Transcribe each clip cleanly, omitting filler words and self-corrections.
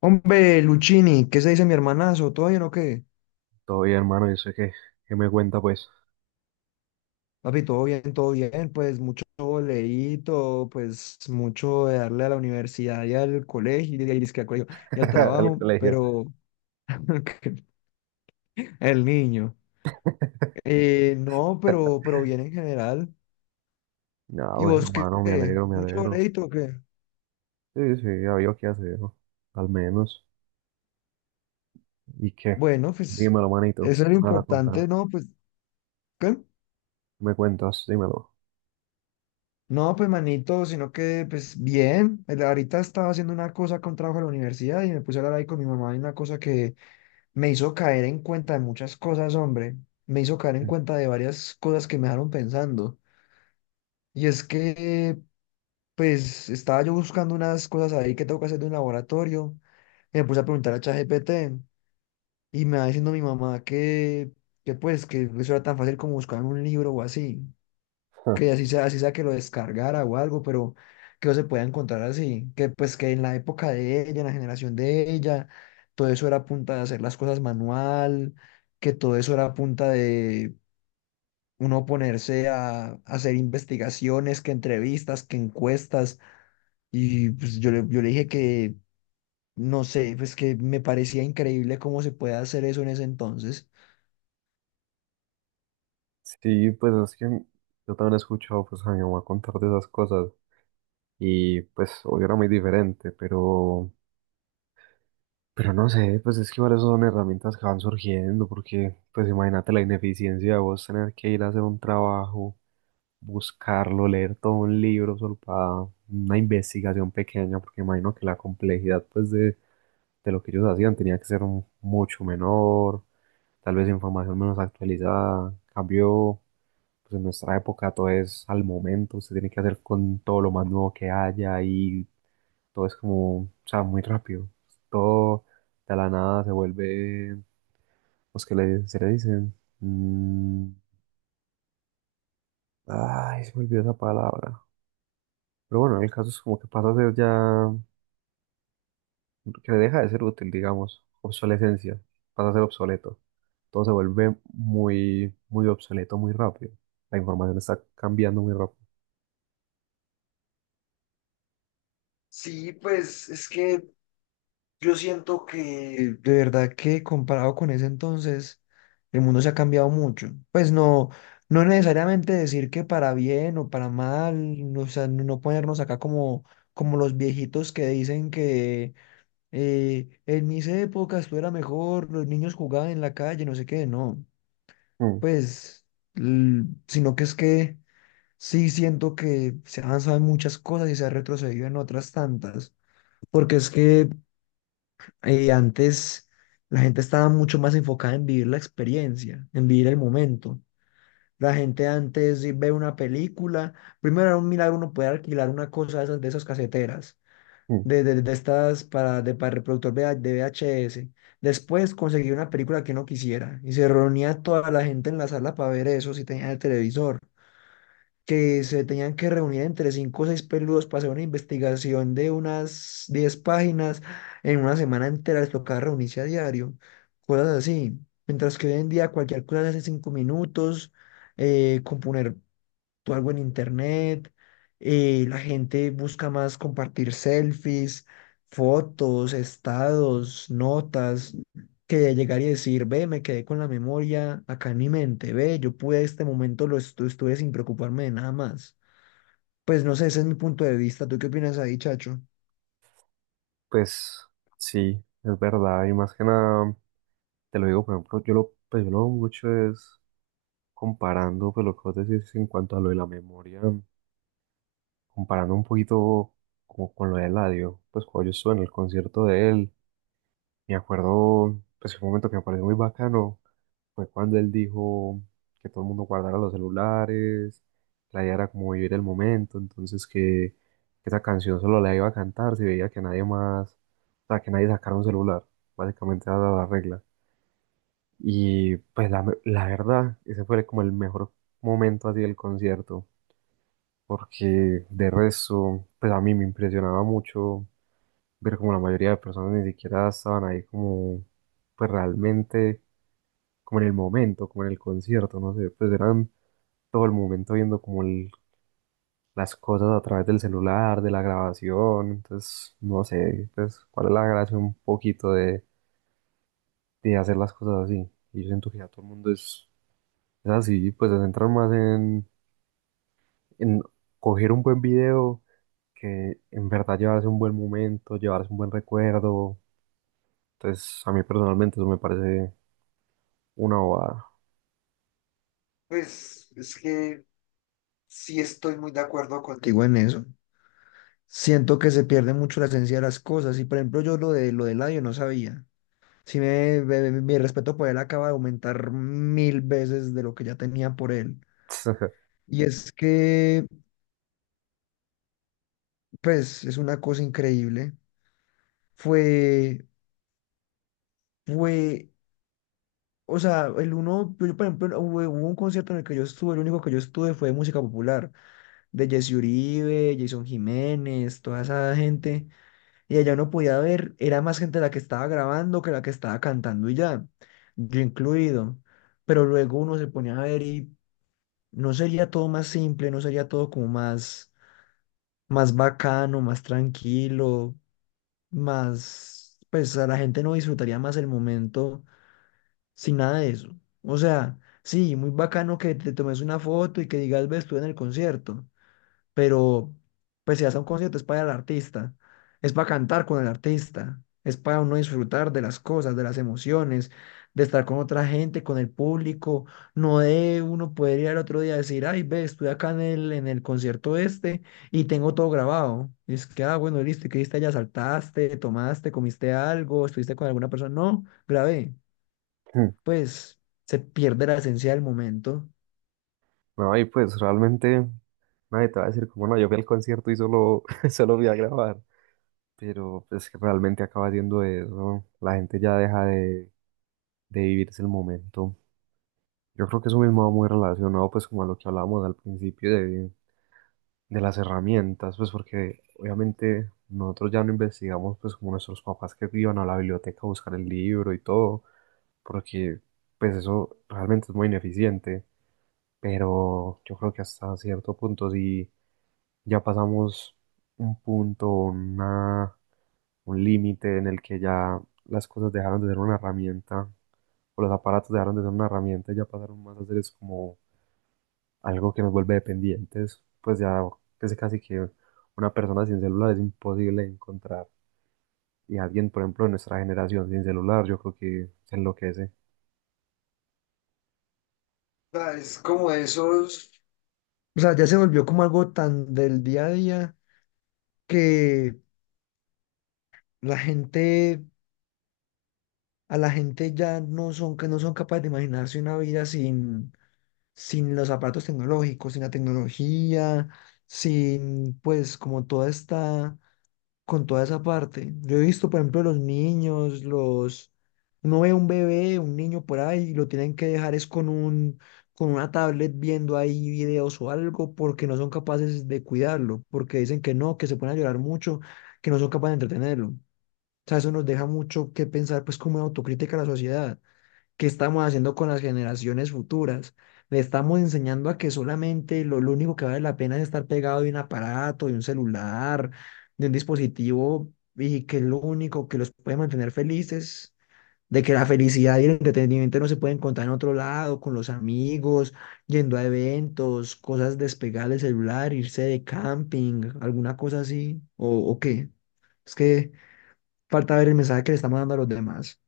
Hombre, Luchini, ¿qué se dice mi hermanazo? ¿Todo bien o qué? Todo bien, hermano. Yo sé que me cuenta, pues. Papi, todo bien, pues mucho boleíto, pues mucho de darle a la universidad y al colegio, al colegio y al Al trabajo, colegio. pero el niño. No, pero bien en general. Ah, ¿Y bueno, vos qué? hermano, me alegro, me ¿Mucho alegro. boleíto o qué? Sí, sí, había qué hacer, ¿no? Al menos. ¿Y qué? Bueno, pues Dímelo, manito, eso es lo me vas a importante, contar. ¿no? Pues, ¿qué? ¿Me cuentas? Dímelo. No, pues manito, sino que pues bien, ahorita estaba haciendo una cosa con trabajo de la universidad y me puse a hablar ahí con mi mamá y una cosa que me hizo caer en cuenta de muchas cosas, hombre, me hizo caer en cuenta de varias cosas que me dejaron pensando. Y es que pues estaba yo buscando unas cosas ahí que tengo que hacer de un laboratorio y me puse a preguntar a ChatGPT y me va diciendo mi mamá que pues que eso era tan fácil como buscar en un libro o así. Que así sea que lo descargara o algo, pero que no se pueda encontrar así, que pues que en la época de ella, en la generación de ella, todo eso era a punta de hacer las cosas manual, que todo eso era a punta de uno ponerse a hacer investigaciones, que entrevistas, que encuestas, y pues yo le dije que, no sé, pues que me parecía increíble cómo se puede hacer eso en ese entonces. Sí, pues es que yo también he escuchado, pues, a mi mamá contar de esas cosas, y pues hoy era muy diferente, pero no sé, pues es que igual esas son herramientas que van surgiendo, porque pues imagínate la ineficiencia de vos tener que ir a hacer un trabajo, buscarlo, leer todo un libro solo para una investigación pequeña, porque imagino que la complejidad pues de lo que ellos hacían tenía que ser mucho menor, tal vez información menos actualizada. En cambio, pues en nuestra época todo es al momento, se tiene que hacer con todo lo más nuevo que haya, y todo es como, o sea, muy rápido. Todo de la nada se vuelve, pues que le, se le dicen. Mm, ay, se me olvidó esa palabra. Pero bueno, el caso es como que pasa a ser ya, que deja de ser útil, digamos, obsolescencia, pasa a ser obsoleto. Todo se vuelve muy, muy obsoleto muy rápido. La información está cambiando muy rápido. Sí, pues es que yo siento que de verdad que comparado con ese entonces, el mundo se ha cambiado mucho. Pues no, no necesariamente decir que para bien o para mal, o sea, no ponernos acá como, como los viejitos que dicen que en mis épocas tú era mejor, los niños jugaban en la calle, no sé qué, no. Mm, Pues, sino que es que sí siento que se ha avanzado en muchas cosas y se ha retrocedido en otras tantas. Porque es que antes la gente estaba mucho más enfocada en vivir la experiencia, en vivir el momento. La gente antes sí ve una película, primero era un milagro uno poder alquilar una cosa de esas caseteras, mm. de estas para, de, para reproductor de VHS. Después conseguir una película que uno quisiera y se reunía toda la gente en la sala para ver eso si tenía el televisor que se tenían que reunir entre cinco o seis peludos para hacer una investigación de unas 10 páginas en una semana entera, les tocaba reunirse a diario, cosas así. Mientras que hoy en día cualquier cosa se hace en cinco minutos, componer tú algo en internet, la gente busca más compartir selfies, fotos, estados, notas, que de llegar y decir, ve, me quedé con la memoria acá en mi mente, ve, yo pude este momento, estuve sin preocuparme de nada más. Pues no sé, ese es mi punto de vista. ¿Tú qué opinas ahí, Chacho? Pues sí, es verdad. Y más que nada, te lo digo, por ejemplo, yo lo, pues yo lo hago mucho es comparando, pues lo que vos decís en cuanto a lo de la memoria, comparando un poquito como con lo de Eladio. Pues cuando yo estuve en el concierto de él, me acuerdo, pues, un momento que me pareció muy bacano fue cuando él dijo que todo el mundo guardara los celulares, la idea era como vivir el momento, entonces que esa canción solo la iba a cantar si veía que nadie más, o sea, que nadie sacara un celular, básicamente era la regla. Y pues la verdad, ese fue como el mejor momento así del concierto, porque de resto, pues a mí me impresionaba mucho ver como la mayoría de personas ni siquiera estaban ahí como, pues realmente como en el momento, como en el concierto, no sé, pues eran todo el momento viendo como las cosas a través del celular, de la grabación, entonces no sé, pues cuál es la gracia un poquito de hacer las cosas así. Y yo siento que ya todo el mundo es así, pues se centran más en coger un buen video, que en verdad llevarse un buen momento, llevarse un buen recuerdo. Entonces a mí personalmente eso me parece una bobada. Pues es que sí estoy muy de acuerdo contigo en eso. Siento que se pierde mucho la esencia de las cosas y por ejemplo yo lo de lo del audio no sabía. Sí, mi respeto por él acaba de aumentar mil veces de lo que ya tenía por él. Y es que, pues, es una cosa increíble. Fue, fue, o sea, por ejemplo, no, hubo, hubo un concierto en el que yo estuve, el único que yo estuve fue de música popular, de Jesse Uribe, Jason Jiménez, toda esa gente. Y allá uno podía ver, era más gente la que estaba grabando que la que estaba cantando y ya, yo incluido. Pero luego uno se ponía a ver y ¿no sería todo más simple? ¿No sería todo como más, más bacano, más tranquilo, más, pues a la gente no disfrutaría más el momento sin nada de eso? O sea, sí, muy bacano que te tomes una foto y que digas, ves, estuve en el concierto, pero pues si vas a un concierto es para el artista, es para cantar con el artista, es para uno disfrutar de las cosas, de las emociones, de estar con otra gente, con el público, no de uno poder ir al otro día a decir, ay, ve, estuve acá en el concierto este y tengo todo grabado. Y es que, ah, bueno, listo, ¿y qué hiciste allá? ¿Saltaste, tomaste, comiste algo, estuviste con alguna persona? No, grabé. Pues se pierde la esencia del momento. No, y pues realmente nadie te va a decir como no, yo fui al concierto y solo, solo fui a grabar. Pero pues que realmente acaba siendo eso. La gente ya deja de vivirse el momento. Yo creo que eso mismo va muy relacionado pues como a lo que hablábamos al principio de las herramientas, pues porque obviamente nosotros ya no investigamos pues como nuestros papás, que iban a la biblioteca a buscar el libro y todo, porque pues eso realmente es muy ineficiente. Pero yo creo que hasta cierto punto sí ya pasamos un punto, una, un límite en el que ya las cosas dejaron de ser una herramienta, o los aparatos dejaron de ser una herramienta, y ya pasaron más a ser es como algo que nos vuelve dependientes. Pues ya es casi que una persona sin celular es imposible encontrar. Y alguien, por ejemplo, de nuestra generación sin celular, yo creo que se enloquece. Sea, es como esos. O sea, ya se volvió como algo tan del día a día que la gente, a la gente ya no son, que no son capaces de imaginarse una vida sin los aparatos tecnológicos, sin la tecnología, sin pues como toda esta con toda esa parte. Yo he visto, por ejemplo, los niños, los... Uno ve un bebé, un niño por ahí, y lo tienen que dejar es con una tablet viendo ahí videos o algo, porque no son capaces de cuidarlo, porque dicen que no, que se ponen a llorar mucho, que no son capaces de entretenerlo. O sea, eso nos deja mucho que pensar, pues, como en autocrítica a la sociedad. ¿Qué estamos haciendo con las generaciones futuras? Le estamos enseñando a que solamente lo único que vale la pena es estar pegado de un aparato, de un celular, de un dispositivo, y que lo único que los puede mantener felices, de que la felicidad y el entretenimiento no se pueden encontrar en otro lado, con los amigos, yendo a eventos, cosas despegar del celular, irse de camping, alguna cosa así, o qué. Es que falta ver el mensaje que le estamos dando a los demás.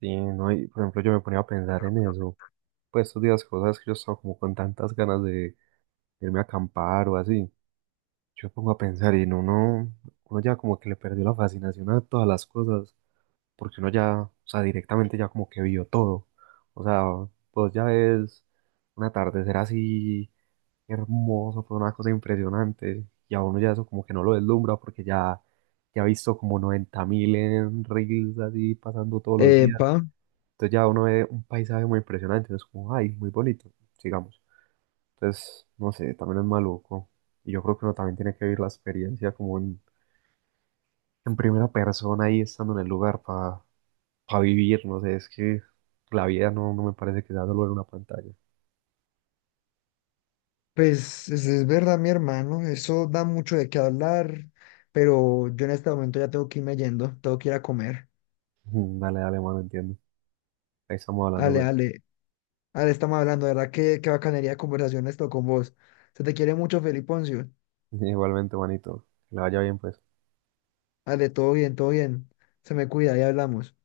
Sí, ¿no? Y, por ejemplo, yo me ponía a pensar en eso. Pues estos días, cosas que yo estaba como con tantas ganas de irme a acampar o así. Yo me pongo a pensar y no, uno ya como que le perdió la fascinación a todas las cosas, porque uno ya, o sea, directamente ya como que vio todo. O sea, pues ya ves un atardecer así hermoso, fue una cosa impresionante, y a uno ya eso como que no lo deslumbra porque ya, ya ha visto como 90 mil en reels así pasando todos los días. Epa. Entonces ya uno ve un paisaje muy impresionante, es como, ay, muy bonito, sigamos. Entonces, no sé, también es maluco. Y yo creo que uno también tiene que vivir la experiencia como en primera persona ahí estando en el lugar para vivir, no sé, es que la vida no, no me parece que sea solo en una pantalla. Pues es verdad, mi hermano, eso da mucho de qué hablar, pero yo en este momento ya tengo que irme yendo, tengo que ir a comer. Dale, dale, mano, entiendo. Ahí estamos hablando, Ale, pues. ale, ale, estamos hablando, de verdad, qué, qué bacanería de conversación esto con vos. Se te quiere mucho, Feliponcio. Igualmente, manito. Que le vaya bien, pues. Ale, todo bien, todo bien. Se me cuida, ya hablamos.